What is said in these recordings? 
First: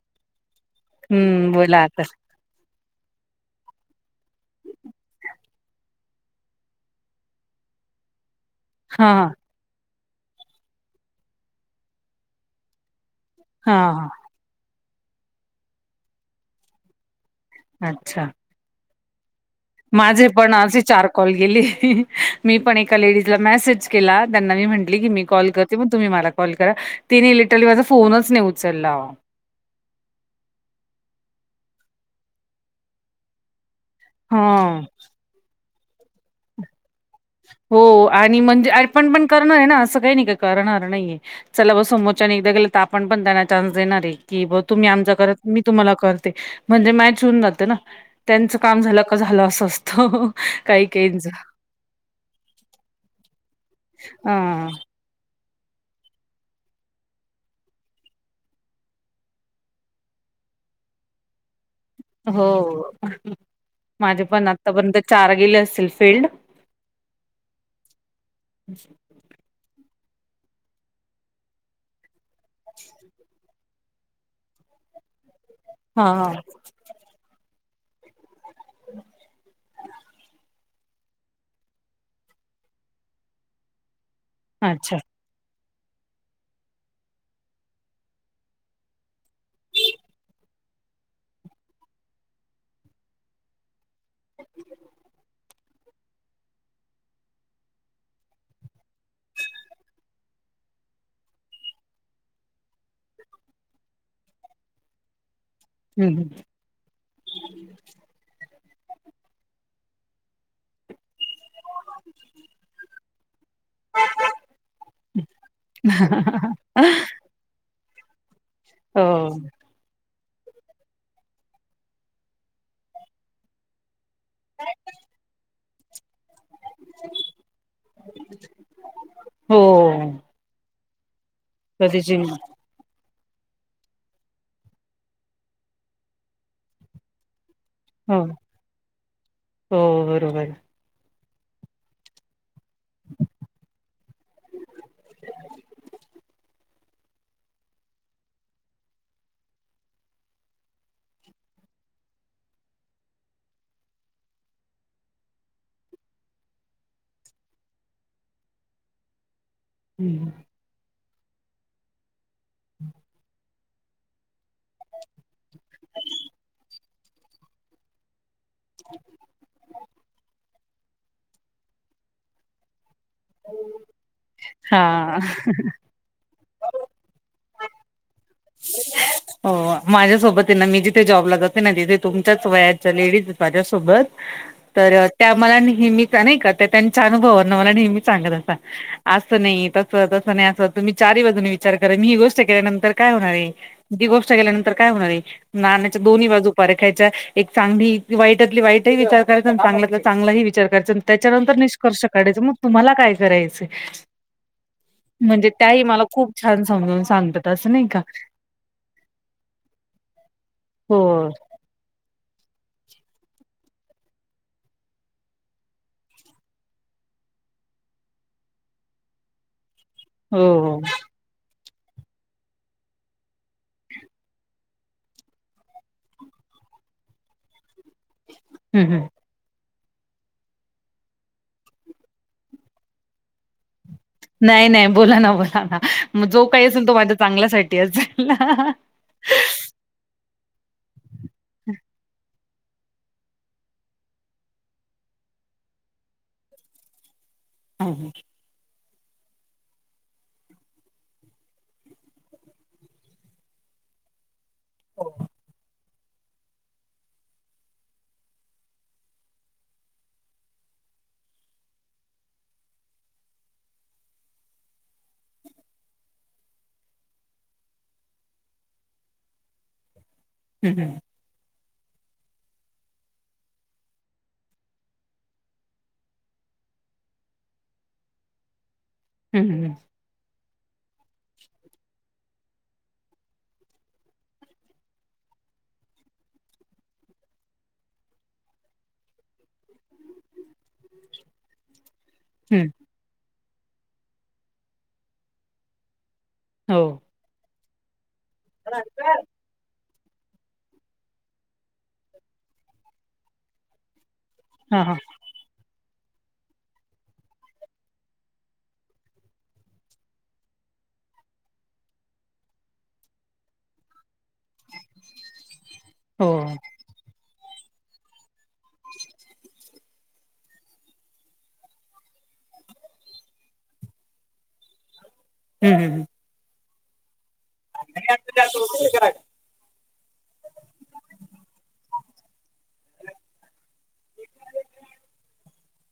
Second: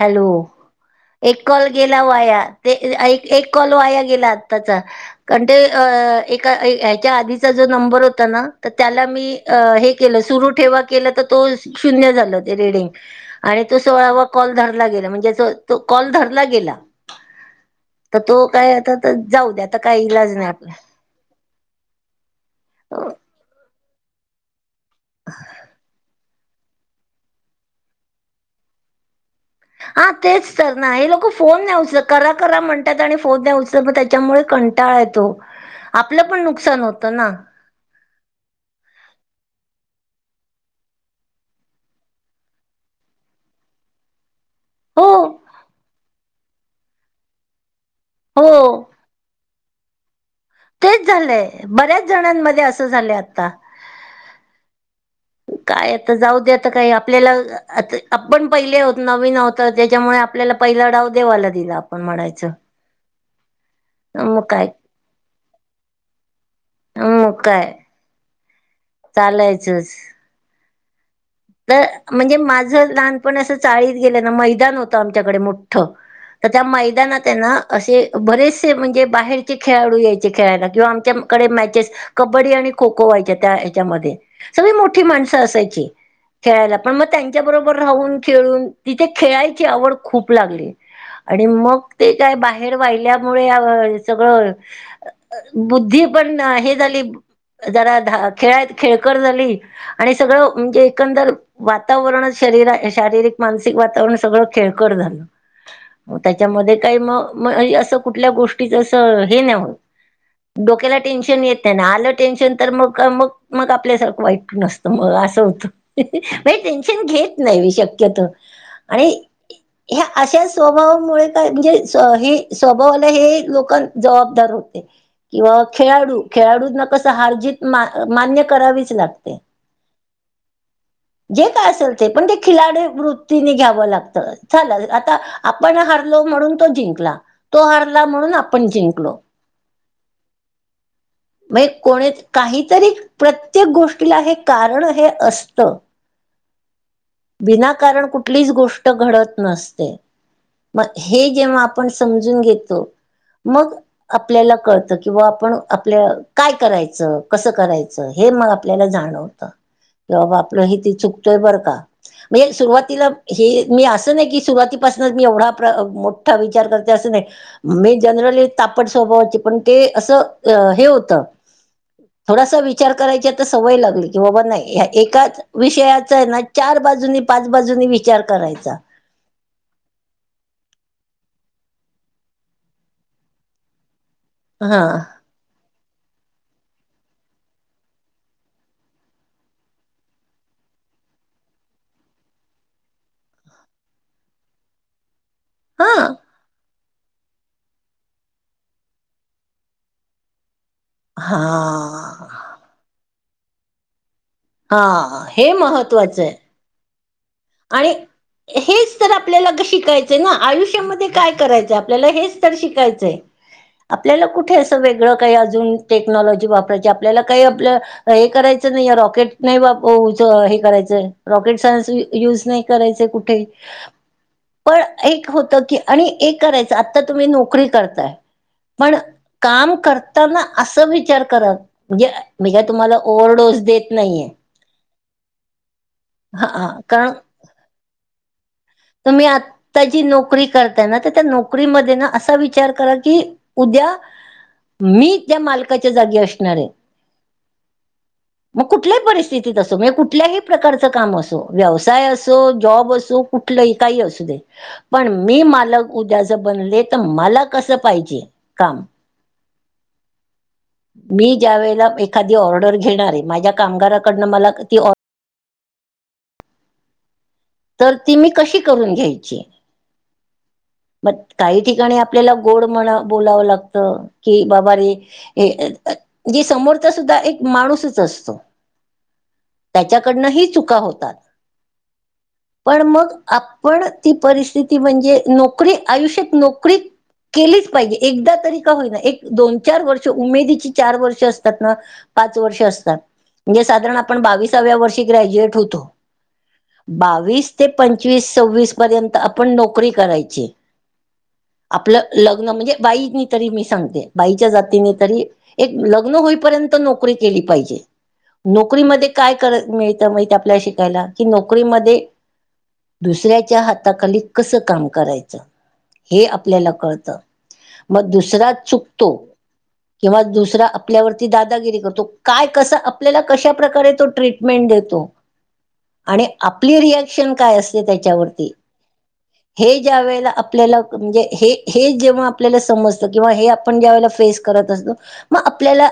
Hello एक हम्म call बोला आता गेला वाया. ते एक एक कॉल वाया गेला आताचा. कारण ते एका ह्याच्या आधीचा जो नंबर होता ना तर त्याला हा मी हे केलं सुरू ठेवा केलं तर तो शून्य झालं ते रेडिंग. आणि हा तो सोळावा कॉल धरला गेला. म्हणजे त कॉल धरला गेला हा तर अच्छा तो काय आता जाऊ द्या. आता काही माझे इलाज नाही पण असे आपला चार कॉल गेली. मी पण एका लेडीजला मेसेज केला त्यांना मी म्हण की मी कॉल करते मग तुम्ही मला कॉल करा. तीने लिटरली माझा फोनच नाही उचलला. हा तेच तर ना हे लोक फोन नाही उचलत. करा करा म्हणतात आणि फोन नाही उचत मग त्यामुळे हा कंटाळा यतो आपलं पण नुकसान होत ना. हो आणि म्हणजे आप आपण पण करणार आहे ना असं काही नाही का करणार नाहीय. चला बाबा समोरच्याने एकदा गेलं आपण पण त्यांना चान्स देणार आहे की ब तुम्ही आम हो कर मी तुम्हाला करते म्हणजे मॅच होऊन जात ना त्यांच काम हो झा- झालं असं असतं. काही तेच काहीच झालंय बऱ्याच जणांमध्ये असं झालय आता. ह ह काय आता जाऊ द्याता काय आपल्याला आ आपण पहिले होत नवीन आत त्याच्यामुळे, आपल्याला पहिला डाव देवाला दिला. हो म्हणायचं माझे मग पण काय आतापर्यंत चार गेले असतील फेल्ड हम् मग काय चालायचंच तर म्हणजे माझ लहानपण असं चाळीत गेलं ना मैदान होतं आमच्याकडे मोठ. तर त्या मैदानात आहे ना असे, बरेचसे म्हणजे बाहेरचे खेळाडू यायचे खेळायला किंवा आमच्या- कडे मॅचेस कबड्डी आणि खो खो व्हायच्या त्या ह्याच्यामध्ये सगळी अच्छा मोठी माणसं असायची. खेळायला पण मग त्यांच्या बरोबर राहून खेळून तिथे खेळायची आवड खूप लागली. आणि मग ते काय बाहेर वाहिल्यामुळ सगळं, बुद्धी पण हे झाली. जरा दहा खेळत खेळकर झाली आणि सगळं म्हणजे, एकंदर वातावरणच शरीर शारीरिक मानसिक वातावरण सगळं खेळकर झालं. हम्म त्याच्यामध्ये काही म असं कुठल्या गोष्टीच अस हे नाहो होत डोक्याला टेन्शन येत ना आलं टेन्शन तर मग मग, मग आपल्यासारखं वाईट नसतं मग असं होतं म्हणजे हम्म टेन्शन घेत नाही शक्यतो. हो आणि ह्या अशा स्वभावामुळे काय म्हणजे हे स्वभावाला हे लोक, जबाबदार होते किंवा खेळाडू, खेळाडूंना कसं हारजीत मा मान्य करावीच लागते. हो जे काय असेल कधी ते पण खिलाड- घ्याव लागत झाल आता आपण हारलो म्हणून तो जिंकला तो ह- तो हारला हो म्हणून आपण जिंकलो. हो बरोबर म कोणी काहीतरी प्रत्येक गोष्टीला हे कारण हे असत. विनाकारण कुठलीच गोष्ट घडत नसते. मग हे जेव्हा आपण समजून घेतो मग, आपल्याला कळत किंवा आपण आपल्या काय करायचं कसं करायचं. हे मग आपल्याला जाणवत की हम्म बाबा आपलं हे त चुकतोय बरं का. म्हणजे सुरुवातीला हे मी असं नाही की सुरुवातीपासूनच मी एवढा मोठा विचार करते असं नाही. मी जनरली, तापड स्वभावाची पण ते असं हे होत थोडासा विचार करायच्या, सवय लागली की बाबा नाही ह्या एकाच, हा ेच आहे ना चार बाजूनी पाच बाजून विचार करायचा. हो माझ्यासोबत आहे ना मी जिथे जॉबला जाते ना तिथे तुमच्याच वयाच्या लेडीज माझ्यासोबत. हा तर त्या मला नेहमीच नाही का त्या त्यांच्या अनुभवावरन नेहमी सांगत असं, असं नाही तसं तसं नाही असं तुम्ही चार बाजूने विचार करा मी ही गोष्ट केल्यानंतर, काय होणार आहे, जी गोष्ट गेल्यानंतर काय होणार आहे, हा नाण्याच्या दोन्ही बाजू पर खायच्या एक चांगली वाईटातली वाईट ही विचार करायचा चांगल्यातला चांगलाही विचार करायचा. हा त्याच्यानंतर निष्कर्ष काढायचे मग तुम्हाला काय करायचय ‌? हा म्हणजे हे त्याही मला महत्त्वाचं आहे खूप छान समजून सांगतात अस नाही? आणि का हेच तर आपल्याला शिकायच ना हो आयुष्यामध्ये काय करायच आपल्याला हे तर शिकायचय. आपल्याला कुठे अस वेगळ काही अजून टेक्नॉलॉजी वापरायची आपल्याला काही आपल हे करायच नाही रॉकेट नाही हो हो हे रॉकेट युज नाही करायच कुठे पण एक होत की आणि एक करायच आता तुम्ही नोकरी करताय हम्म पण हम्म काम करताना अस विचार करा म्हणजे मी काय तूम्हाला ओव्हर डोस देत नाहीये. नाही नाही बोला ना बोला मग जो काही हा असेल तो कारण माझ्या चांगल्यासाठी असेल. तुम्ही आत्ता जी नोकरी करताय ना तर त्या नोकरीमध्ये ना असा विचार करा की उद्या मी त्या मालकाच्या जागी असणार आहे. हम्म हम्म मग कुठल्याही परिस्थितीत असो म्हणजे कुठल्याही प्रकारच काम असो, व्यवसाय असो, जॉब असो. कुठलही काही असू दे पण मी मालक उद्या जर बनले तर मला कस पाहिजे काम? मी ज्या वेळेला एखादी ऑर्डर घेणार आहे माझ्या कामगाराकडन मला ती ऑ तर ती मी कशी करुन घ्यायची? हम्म हम्म काही ठिकाणी आपल्याला गोड म्हणा बोलाव लागत की बाबा रे. जे समोरचा सुद्धा एक माणूसच असतो. हम्म हम्म त्याच्याकडन ही चुका होतात. पण मग आपण ती परिस्थिती म्हणजे नक नोकरी आयुष्यात नोकरी केलीच पाहिजे. एकदा तरी का होईना एक दोन चार वर्ष उमेदीची चार वर्ष असतात ना पाच हं. वर्ष हं. असतात म्हणजे साधारण आपण बावीसाव्या वर्षी ग्रज्युएट होतो. हो. बावीस ते पंचवीस सव्वीस पर्यंत आपण नोकरी करायची. आपल लग्न म्हणजे बाईनी तरी मी सांगते बाईच्या हां, जातीने हां. तरी एक लग्न होईपर्यंत नोकरी केली पाहिजे. नोकरीमध्ये काय कर मिळत माहिते आपल्याला शिकायला की नोकरीमध्ये दुसऱ्याच्या हाताखाली कस काम करायच. [inaudible] हे आपल्याला कळत, मग दुसरा चुकतो. किंवा दुसरा आपल्यावरती दादागिरी करतो, काय कसा आपल्याला कशा प्रकारे तो ट्रीट मेंट देतो. हम्म हम्म. आणि आपली रियाक्शन काय असते त्याच्यावरती हे ज्या वेळेला आ आपल्याला म्हणजे हे हे जेव्हा आपल्याला समजत किंवा हे आपण ज्या वेळेला फेस करत असतो. मग आपल्याला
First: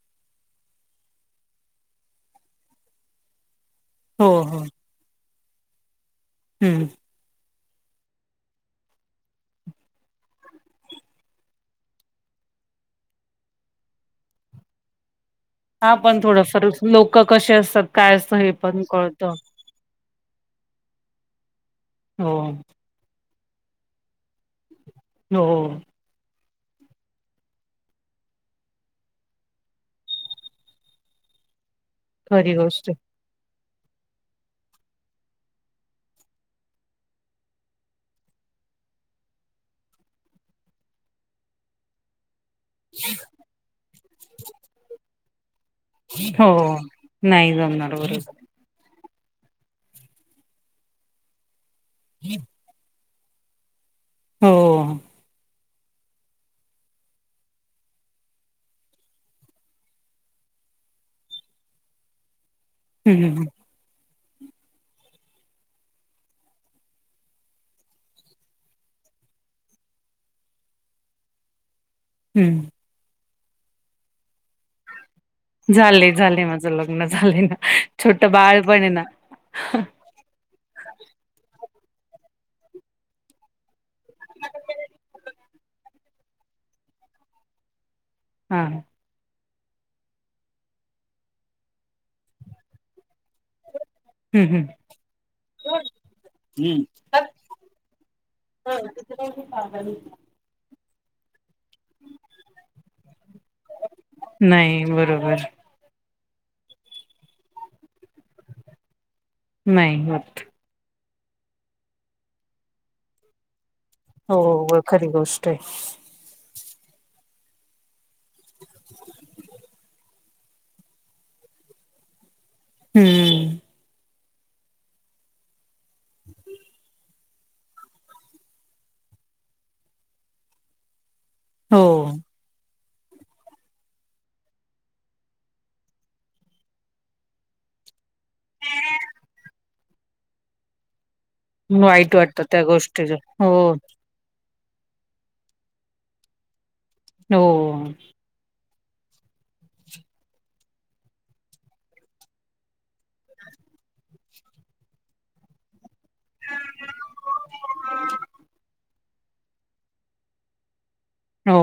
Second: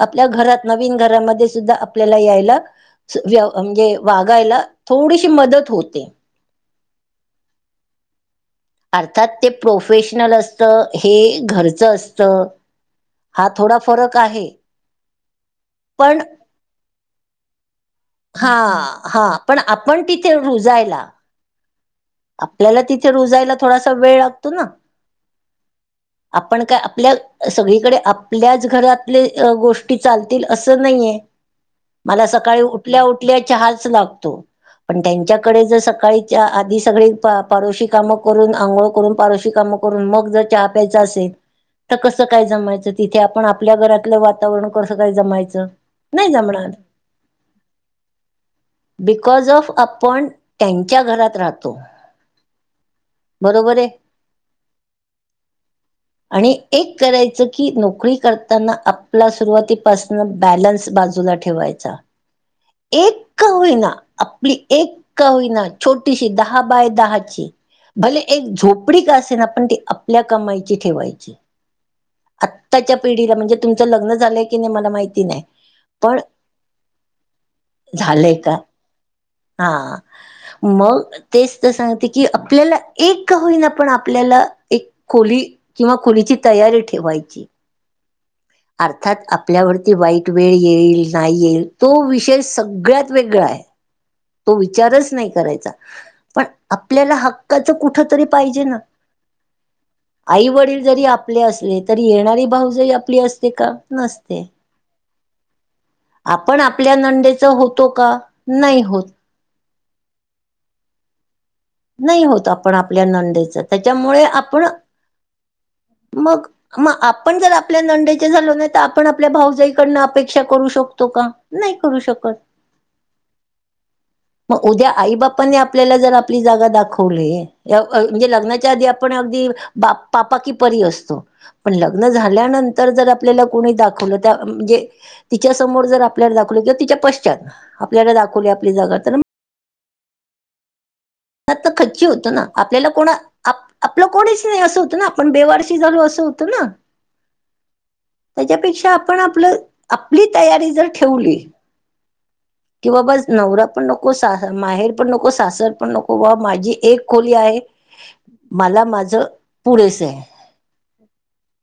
आपल्या घरात नवीन घरामध्ये सुद्धा आपल्याला यायला व म्हणजे हो, वागायला थोडीशी मदत होते. हम्म अर्थात ते प्रोफेशनल असत हे घरच असत. हा, थोडा फरक आहे. हा, पण थोडं [unintelligible] लोकं कसे असतात. काय असतं हे हा, पण हा. कळतं. पण, आपण तिथे रुजायला हो, आपल्याला तिथे रुजायला, थोडासा वेळ लागतो ना. हो. आपण काय आपल्या, सगळीकडे आपल्याच घरातले, अ गोष्टी चालतील असं नाहीये. [inaudible] मला खरी सकाळी गोष्ट उठल्या- आहे. उठल्या चहाच लागतो. पण त्यांच्याकडे जर सकाळीच्या आधीच सगळी पा पारोशी कामं करून. आंघोळ करून. पारोशी कामं करून. मग जर चहा प्यायचं असेल तर कसं काय जमायचं? तिथे आपण आपल्या घरातलं वातावरण कसं काय जमायचं? नाही हो. जमणार नाही जमणार. बरोबर. बिकॉज ऑफ आपण, त्यांच्या घरात राहतो. [inaudible] बरोबरय? हो. [inaudible] आणि एक करायचं की, नोकरी करताना आपला, सुरुवातीपासनं बॅलन्स बाजूला ठेव ठेवायाचा. हं, एक हं. का होईना. आपली एक होईना. छोटीशी दहा बाय दहाची भले एक झोपडी का असे ना. पण ती आपल्या कमाइची ठेवायची. हं. आत्ताच्या पिढीला, म्हणजे तुमचं लग्न झालंय की नाही, मला माहिती नाही. झालय, पण झालय. माझं लग्न झालंय ना. छोट झालंय का? बाळ पणय ना. हा मग तेच तर सांगते की, आपल्याला एक होईना पण आप आपल्याला, एक खोली किंवा खोलीची तयारी ठेवायची. हा. अर्थात आपल्यावरती वाईट वेळ येईल, नाही येईल. तो विषय सगळ्यांत वेगळाय. हं, तो हं. विचारच नाही करायचा. पण आपल्याला हक्काचं, कुठं तरी पाहिजे ना. [unintelligible] आई - वडील जरी आपले असले. तरी येणारी भावजई आपली असते का? नसते. नाही. बरोबर. आपण, आपल्या नंदेचं होतो का? नाही होत. नाही, होत. नाही होत, आपण आपल्या नंदेच. त्याच्यामुळे आपण. हो खरी गोष्ट आहे. मग मग आपण जर आपल्या नंदेचे झालो नाही. तर आपण आपल्या भाऊजाईकडनं, अपेक्षा करू शकतो का? नाही करू शकत. हम्म. मग उद्या आईबापाने आपल्याला, जर आपली जागा दाखवली या व अ म्हणजे लग्नाच्या आधी आपण अगदी, बा पापा की परी असतो. पण लग्न हो. झाल्यानंतर, जर आपल्याला कोणी दाखवलं, त्या म्हणजे तिच्या समोर जर आपल्याला दाखवले कि, तिच्या पश्चात. आपल्याला दाखवली आपली जागा तर खच्ची वाईट होत ना. वाटतं त्या आपल्याला गोष्टीच कोणा, आप- हो आप आपलं कोणीच नाही, असं होतं ना. आपण बेवारशी झालो, असं होतं ना. होओ. त्याच्यापेक्षा आपण आपलं, आपली तयारी जर ठेवली कि बाबा नवरा पण नको. सा माहेर पण नको. सासर पण नको. हो ब माझी एक खोली आहे, माला माझं पुरेस ये. हो.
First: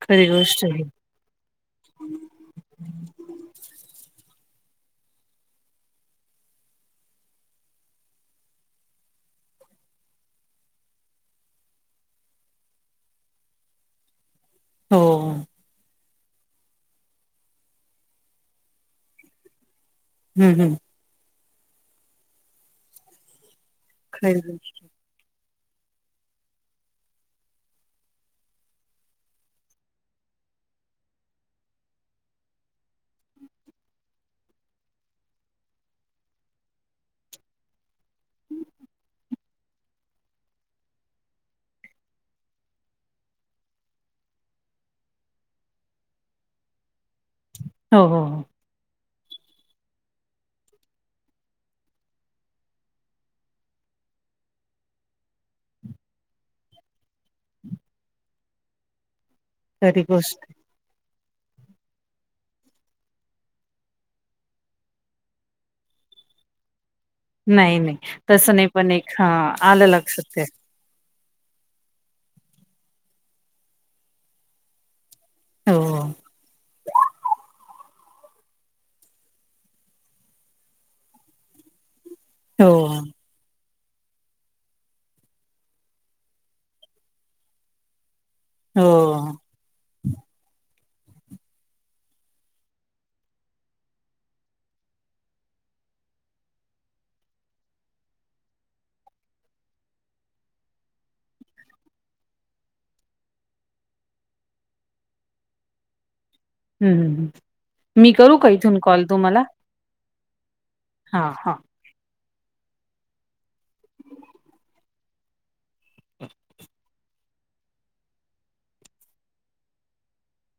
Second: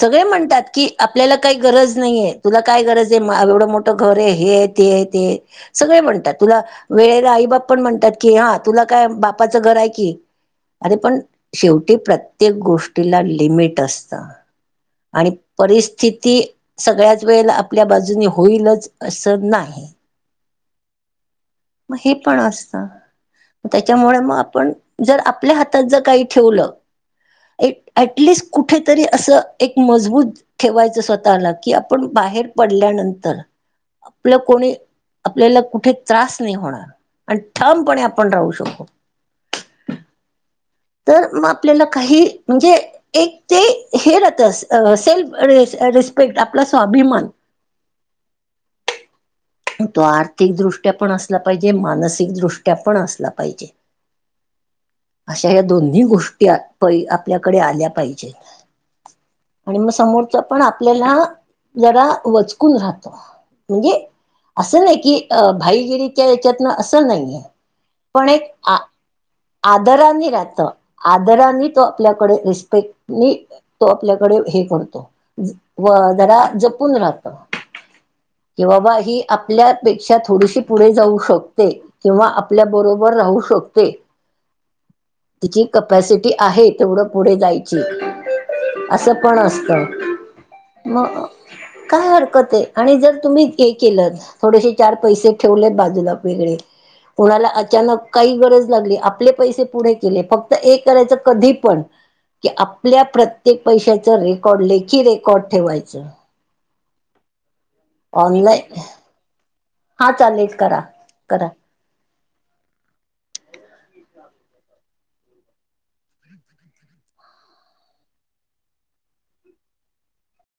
सगळे खरी म्हणतात गोष्ट आहे. की, आप ल्याला काही गरज नहीये, तुला काय गरज ये, मा एवढं मोठं घर ये, हे ते ये, ते सगळे म्हणतात, तुला वेळेला आई बाप पण म्हणतात कि, हां तुला काय बापाचं घर हाय कि. अरे पण, शेवटी प्रत्येक गोष्टीला, लिमिट असतं. हो आणि परिस्थिती, सगळ्याच वेळला, आपल्या बाजूनी होईलच, असं नाही. हम् हम्. म हे पण असतं, त्याच्यामुळ म खरी गोष्ट आपण जर आपल्या हातात, जर काही ठेवलं एक एटलिस्ट कुठेतरी असं, एक मजबूत ठेवायचं स्वतःला, कि आपण, बाहेर पडल्यानंतर आपलं कोणी, आपल्याला कुठे त्रास नही होणार, आणि ठामपणे आपण राहू शकू. तर म आपल्याला काही, म्हणजे एक ते, हे राहत, अ स-सेल्फ अ रिस्पेक्ट, आपला स्वाभिमान हो हो हो. तो आर्थिकदृष्ट्या पण असला पाहिजे, मानसिकदृष्ट्या पण असला पाहिजे. अशा ह्या दोन्ही गोष्टी, आ प [unintelligible] आपल्याकडे आल्या पाहिजे. आणि म खरी समोरच गोष्ट पण, आपल्याला जरा वचकून राहतो, म्हणजे असं नाही की, अ भाईगिरीच्या याच्यातनं, असं नाहीये, नाही नाही पण एक तसं नाही आ पण एक हा. आलं लक्षात आदरानि ते राहतं. आदरानी तो आपल्याकडे, रिस्पेक्टनी तो आपल्याकडे, हे करतो. हो व जरा जपून राहत. कि बाबा, ही आपल्यापेक्षा, थोडीशी पुढे जाऊ शकते, किंवा आप ल्या हो बरोबर राहू शकते. तिची कपॅसिटी आहे, तेवढं पुढे जायची. हो असं पण असत, म काय हरकत ये, आणि जर तुम्ही हे केलंत थोडेशे चार पैसे ठेवलेत, बाजूला वेगळे, कोणाला अचानक काही गरज लागली, आप आपले पैसे पुढे केले, फक्त एक करायच, कधी पण की आपल्या प्रत्येक पैशाचं, रेकॉर्ड, लेखी रेकॉर्ड ठेवायचं. हम् हम. ऑनलाय, हां चालेल, करा. हां करा हां. [inaudible]